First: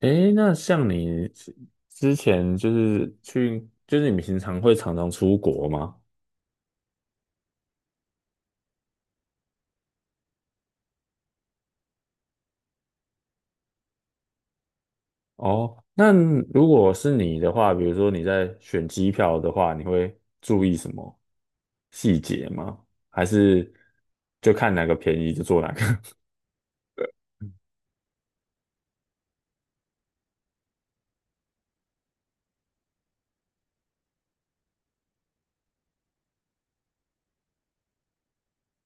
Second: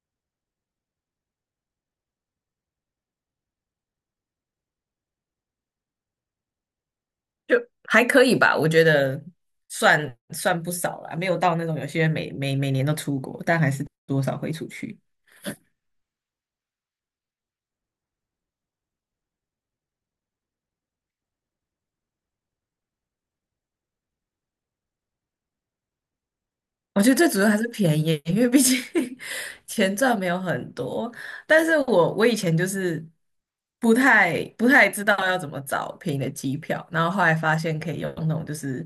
诶，那像你之前就是去，就是你平常会常常出国吗？还可以吧，我觉得算不少啦，没有到那种有些人每年都出国，但还是多少会出去。哦，那如果是你的话，比如说你在选机票的话，你会注意什么细节吗？还是就看哪个便宜就做哪个？我觉得最主要还是便宜，因为毕竟 钱赚没有很多。但是我以前就是不太知道要怎么找便宜的机票，然后后来发现可以用那种就是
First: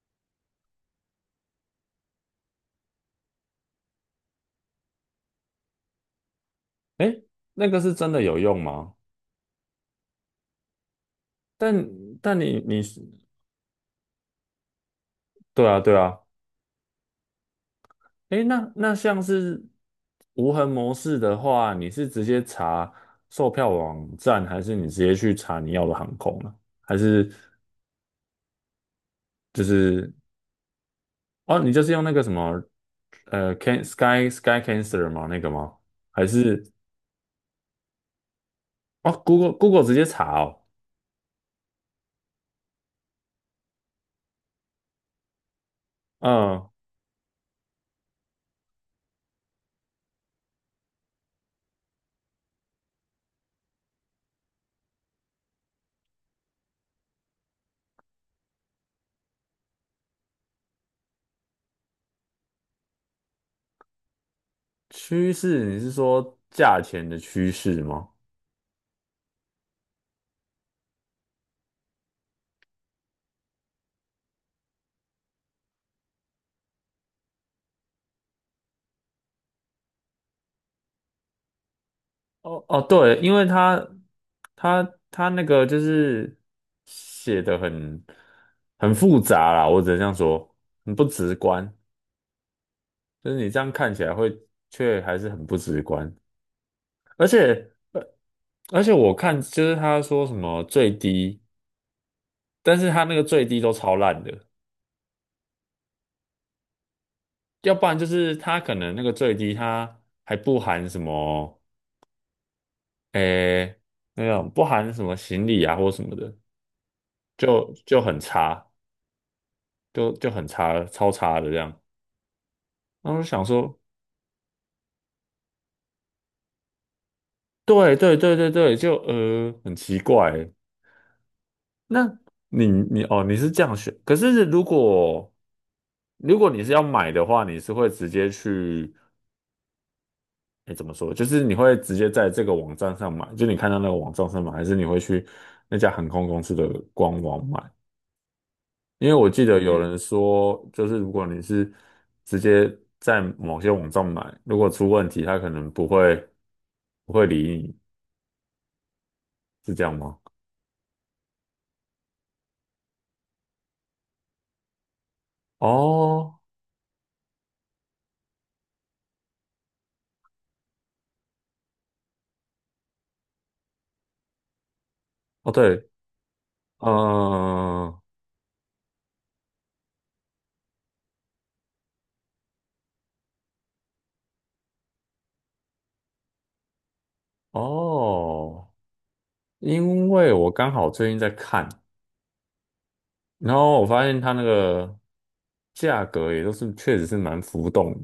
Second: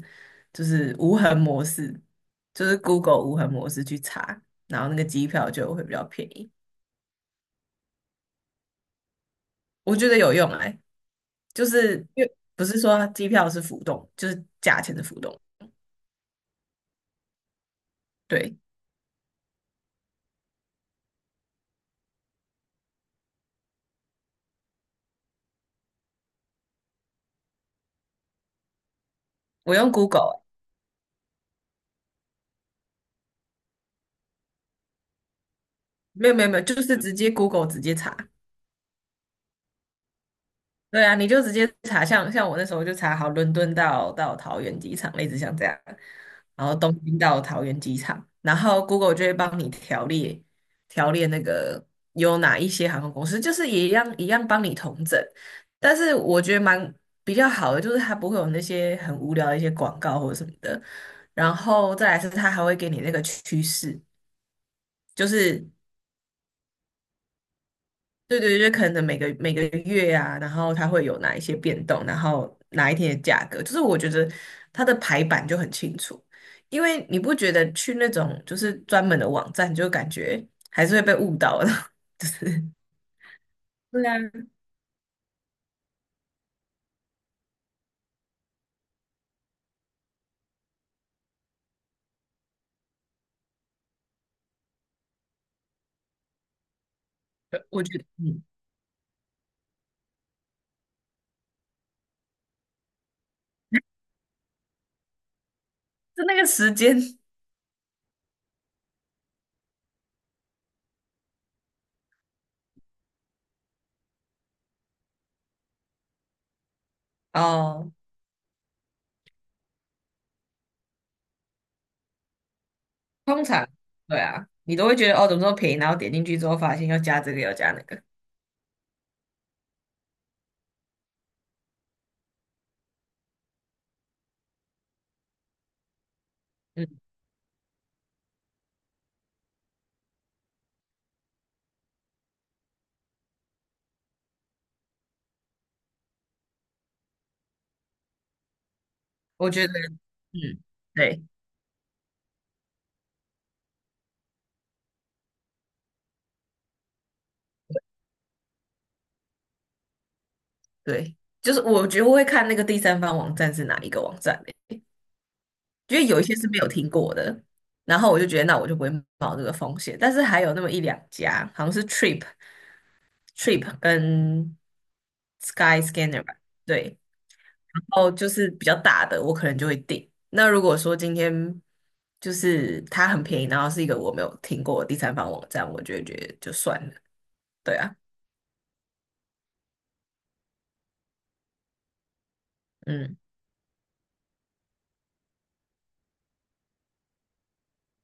就是无痕模式，就是 Google 无痕模式去查，然后那个机票就会比较便宜。诶，那个是真的有用吗？我觉得有用哎，就但是因为但你不是你说机票是浮动，就是价钱的浮动。对啊对啊，诶，对，那像是无痕模式的话，你是直接查售票网站，还是你直接去查你要的航空呢？还是就我用 是 Google，欸哦，你就是用那个什么Can Sky Cancer 吗？那个吗？还没有没有没有，是就是直接 Google 直接查，哦，Google 直接查哦？对啊，你就直接查，像我那时候就查好伦敦到桃园机场，类似像这样，然嗯，后东京到桃园机场，然后 Google 就会帮你条列条列那个有哪一些航空公司，就是也一样一样帮你统整，但是我觉得蛮比较好的，就是它不会有那些很无聊的一些广告或者什么的，然后再来是它还会给你那个趋势，就趋势是。你是说价钱的趋势吗？对对，就是可能每个月啊，然后它会有哪一些变动，然后哪一天的价格，就是我觉得它的排版就很清楚，因为你不觉得去那种就是专门的网站，就感觉还是会被误导的，就是哦哦，对，因为对啊，他他那个就是写的很复杂啦，我只能这样说，很不直观，就是你这样看起来会却还是很不直观，而且我觉呃得，嗯，而且我看就是他说什么最低，但是他那个最低都超烂的，就那个时间要不然就是他可能那个最低他还不含什么诶那种不含什么行李啊或什么的，就哦，就很差。就很差了超差的这样。然后我就通想常说，对啊，你都会觉得哦，怎么这么便宜，然后点进去之后发现要加这个要加那对个，对对对对，就很奇怪。那你哦，你是这样选，可是如果你是要嗯，买的话，你是会直接去，哎，怎么说？就是你会直接在这个网站上买，就你看到那个网站上买，还是你会去那家航空公司的官网买？因为我记我得觉得，有人嗯，说，就是如对果你是直接在某些网站买，如果出问题，他可能不会理你。是这样吗？对，就是我觉得我会看那个第三方网站是哪一个网站。因为有一些哦，是没有听过的，然后我就觉得那我就不会冒这个风险，但是还有那么一两家，好像是 Trip、Trip 跟 哦，Sky 对，Scanner 吧，对，然嗯，后就是比较大的，我可能就会订。那如果说今天就是它很便宜，然后是一个我没有听过的第三方网站，我就会觉得就算了，对啊，哦，因为我刚好最近在看，嗯，然后我发现它那个价格也都是确实是蛮浮动的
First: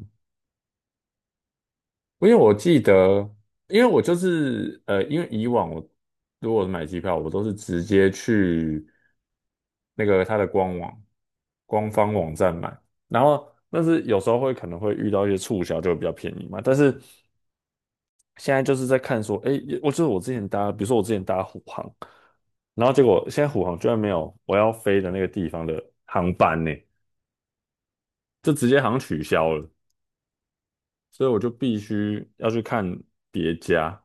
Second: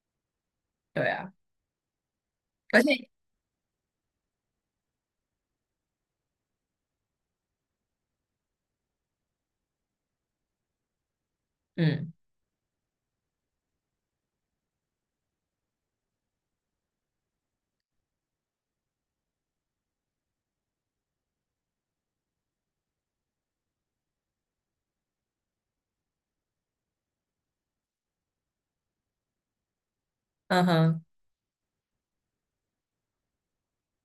对啊，因为我记而得，且因为我就是因为以往我如果买机票，我都是直接去那个它的官网官嗯方网站买。然后，但是有时候会可能会遇到一些促销，就会比较便宜嘛。但是现在就是在看说，哎，我就是我之前搭，比如说我之前搭虎航，然后结果现在虎航居然没有我要飞的那个地方的航班呢，就直接好像取消了，嗯哼。所以我就必须要去看别家。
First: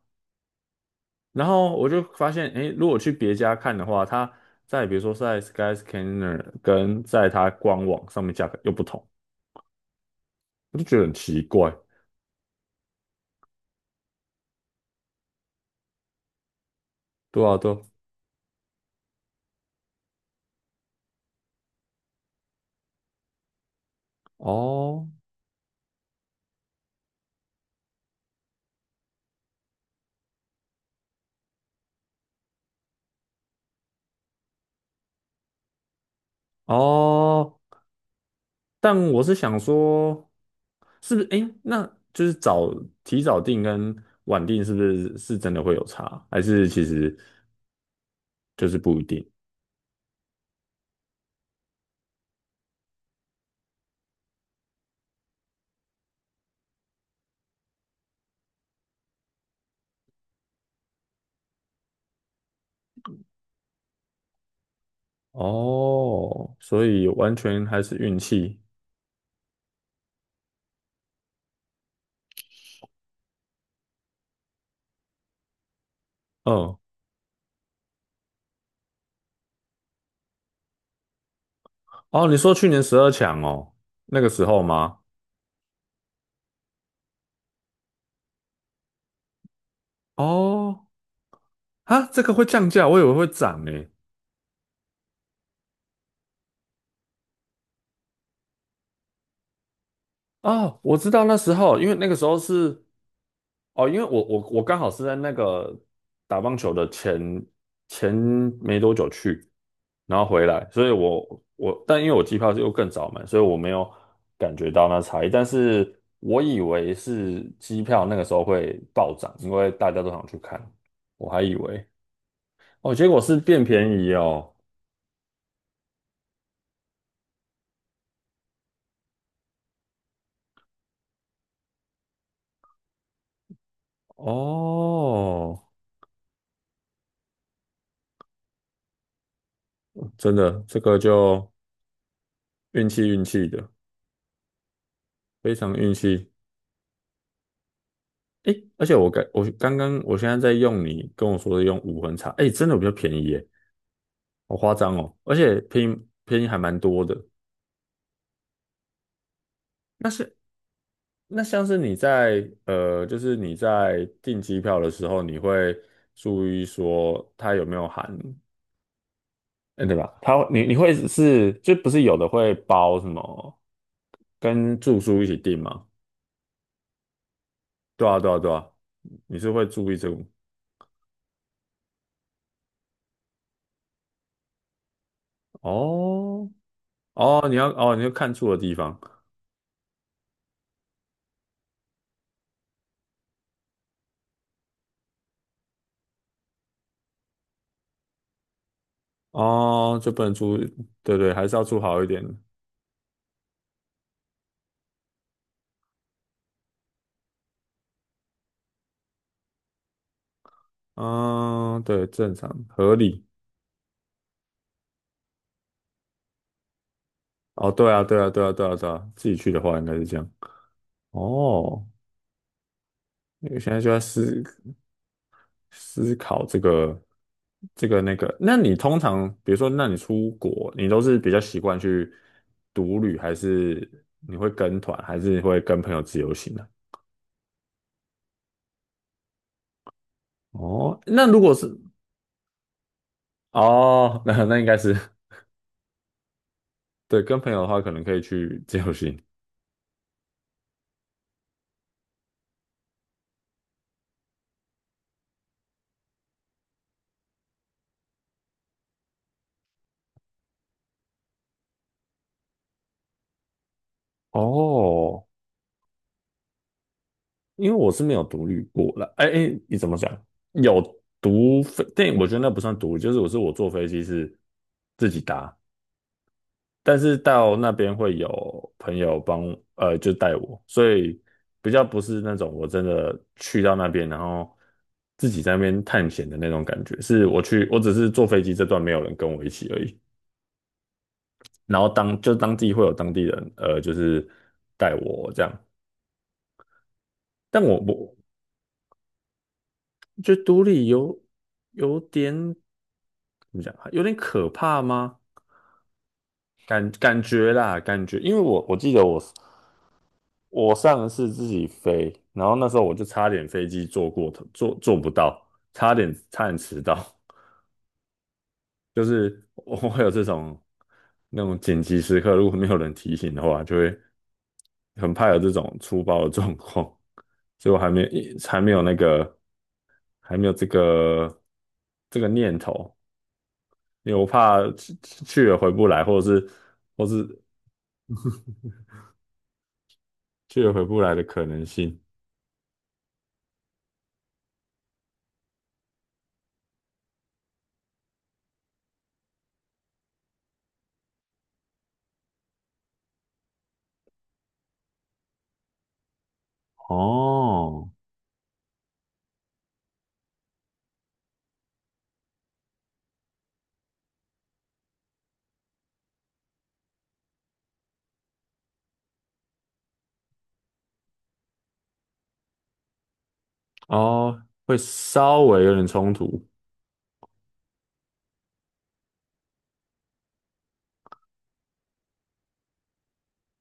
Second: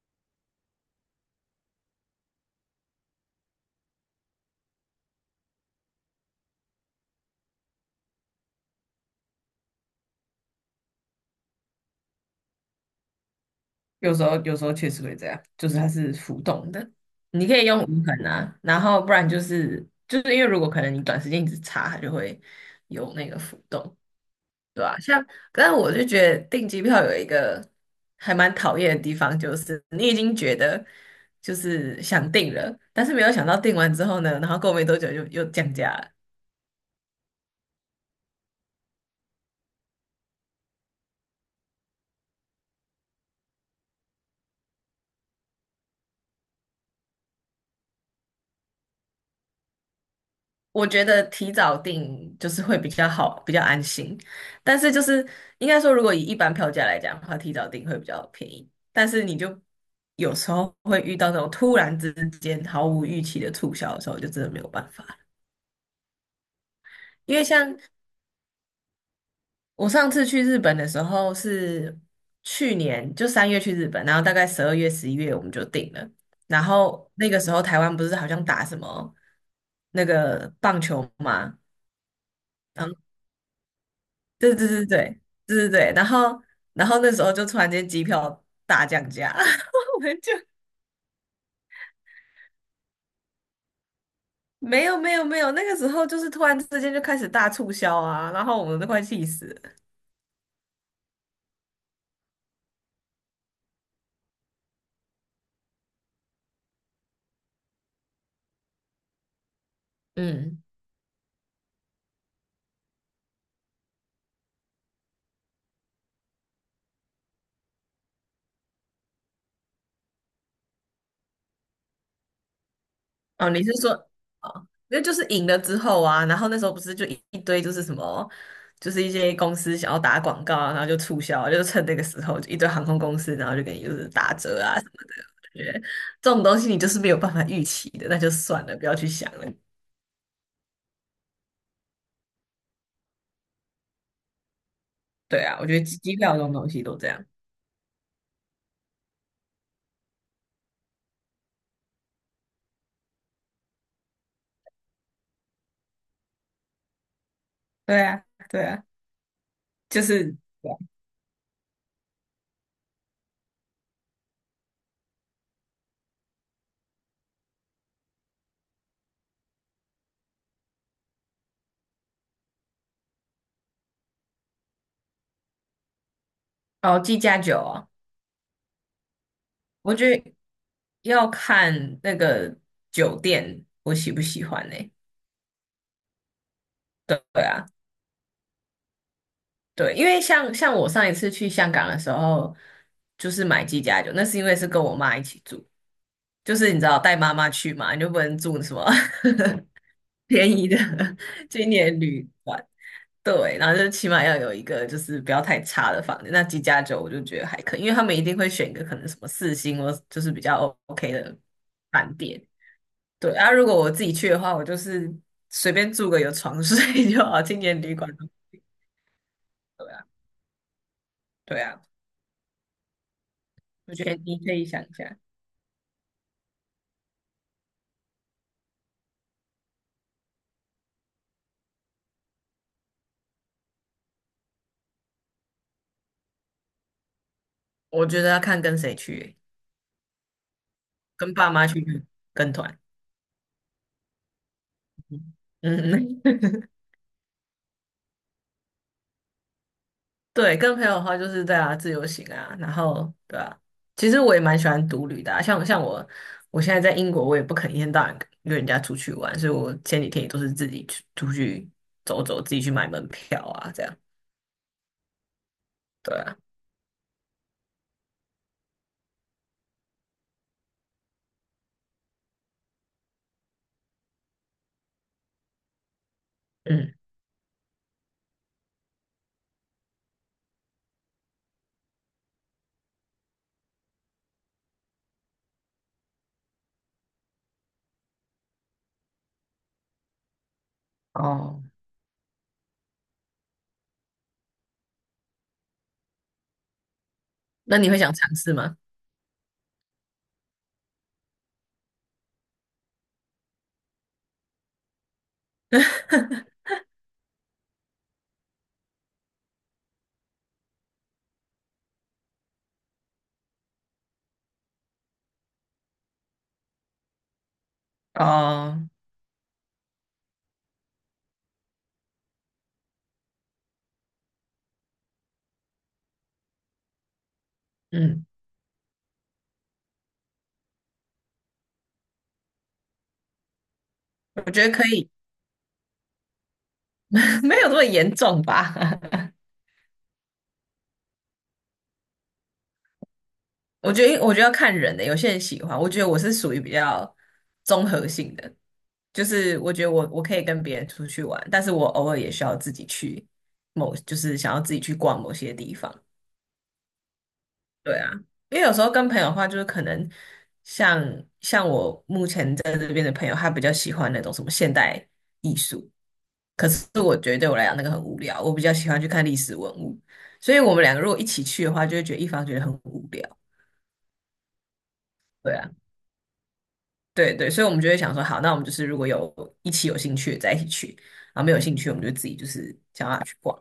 然后我就发现，哎，如果去别家看的话，它在比如说在 Skyscanner 跟在它官网上面价格又不同，我就觉得很奇怪。有时候确实会这样，就是它是浮动的，对你可啊，以对啊用无痕啊，然后不然就是因为如果可能你短时间一直查，它就会有那个浮动，对吧，哦像，但我就觉得订机票有一个还蛮讨厌的地方，就是你已经觉得就是想订了，但是没有想到订完之后呢，然后过没多久就又降价了。哦，但我是想说，是不是？诶，那就是提早定跟晚定，是不是真的会有差？还是其实就是不一定？我觉得提早订就是会比较好，比较安心。但是就是应该说，如果以一般票价来讲的话，提早订会比较便宜。但是你就有时候会遇到那种突然之间毫无预期的促销的时候，就真的没有办法。哦，所以完因为全像还是运气。我上次去日本的时候是去年就三月去日本，然后大概十二月、十一月我们就订了。然嗯，后那个时候台湾不是好像打什么那个棒球嘛？哦，你说去年十二强哦，那个时对候对对吗？对对对对，然后然后那时候就突然间机票大降价，我们就哦，啊，这个会降价，我以为会涨诶。没有没有没有，那个时候就是突然之间就开始大促销啊，然后我们都快气死了。哦，我知道那时候，因为那个时候是哦，因为我刚好是在那个打棒球的前没多久去，然后回嗯，来，所以我我但因为我机票是又更早买，所以我没有感觉到那差异。但是我以为是机票那个时候会暴涨，因为大家都想去看，我还以为哦，结果是哦，你变是便说宜哦。哦，那就是赢了之后啊，然后那时候不是就一堆就是什么，就是一些公司想要打广告啊，然后就促销啊，就趁那个时候就一堆航空公司，然后就给你就是打折啊什么的。我哦，觉得这种东西你就是没有办法预期的，那就算了，不要去想了。真的，这个就运气运气的，对非啊，我常觉得运机机气。票这种东西都这样。诶，而且我刚我刚刚我现在在用你跟我说的用无痕茶，诶，真的比较便宜耶，好夸张哦，而且便宜便宜还蛮多的。对啊，对啊，就那是是那像是你在就是你在订机票的时候，你会注意说它有没有含，嗯，对吧？它你你会是就不是有的会包什么跟住宿一起订吗？哦，计价酒啊，对啊对啊对啊，你是会注我意觉这个吗得要看那个酒店我喜不喜欢呢，哦对对哦，你啊，要哦你要看住的地方。对，因为像我上一次去香港的时候，就是买鸡架酒，那是因为是跟我妈一起住，就是你知道带妈妈去嘛，你就不能住什么 哦，就不 能便住，宜的 对对，还 是要青住年好一点旅的馆，对，然后就起码要有一个就是不要太差的房子。那几家酒我就觉得还可以，因为他们一定会选一个可能什么四星或就是比较 OK 的嗯，对，饭正店。常合理。对，啊，如果我自己去的话，我就是随便住个有床睡 就好，青哦，年对旅啊，馆。对啊，对啊，对啊，对啊，自己去的话应对该啊，是这样。对啊，哦，因为现在就我在觉得你思可以想一下，思考这个那个。那你通常，比如说，那你出国，你都是比较习惯去独旅，还是你会跟团，还是会跟朋友自由行呢？我觉得要看跟谁去欸哦，那跟如爸果妈是去跟团，哦，那应该是嗯。对，跟朋友的话，可能可以去自由行。对，跟朋友的话就是对啊，自由行啊，然后对啊，其实我也蛮喜欢独旅的啊，像我，我现在在英国，我也不肯一天到晚约人家出去玩，所以我前几天也都是自己去出去走走，自己去买门票啊，这样，哦，对啊，因为我是没有独立过了。哎哎，你怎么讲？有独飞，但我觉得那不算独，就是我坐飞机是自己搭，嗯，但是到那边会有朋友帮，就带我，所以比较不是那种我真的去到那边，然后自己在那边探险的那种感觉。是我去，我只是坐飞机这段没有人跟我一起而已，哦，然后当地会有当地人，就是带我这样。但那我你会想我尝试吗？觉得独立有点怎么讲啊有点可怕吗？感觉啦，感觉，因为我记得我上次自己飞，然后那时候我就差点飞机坐过头，坐不到，差点迟到，哦，就是我会有这种那种紧急时刻，如果没有人提醒的话，就会很怕有这种粗暴的状况，所以我还没嗯，还没有那个还没有这个这个念头。因为我我怕觉得可去以，去了回不来，或者是或是 没有这么严重吧？去也回不来的可能性。我觉得，我觉得要看人的，有些人喜欢，我觉得我是属于比较综合性的，就是我觉得我可以跟别人出去玩，但是我偶尔也需要自己去某，就是想要自己去逛某些地方。哦对啊，因为有时候跟朋友的话，就是可能像像我目前在这边的朋友，他比较喜欢那种什么现代艺术，可是我觉得对我来讲那个很无聊，我比较喜欢去看历史文物，所以我们两个如果一起去的话，就会觉得一方觉得很无聊。哦，会稍对微啊，有点冲突。对对，所以我们就会想说，好，那我们就是如果有一起有兴趣的再一起去，然后没有兴趣，我们就自己就是想要去逛。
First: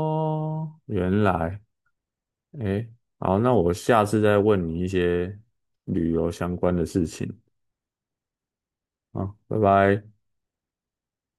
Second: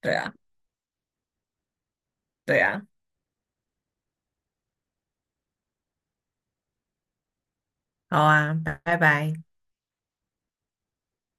对啊，原来，对啊，诶，好，那我下次再问你一些旅游相关的事情。好啊，拜拜。啊，拜拜。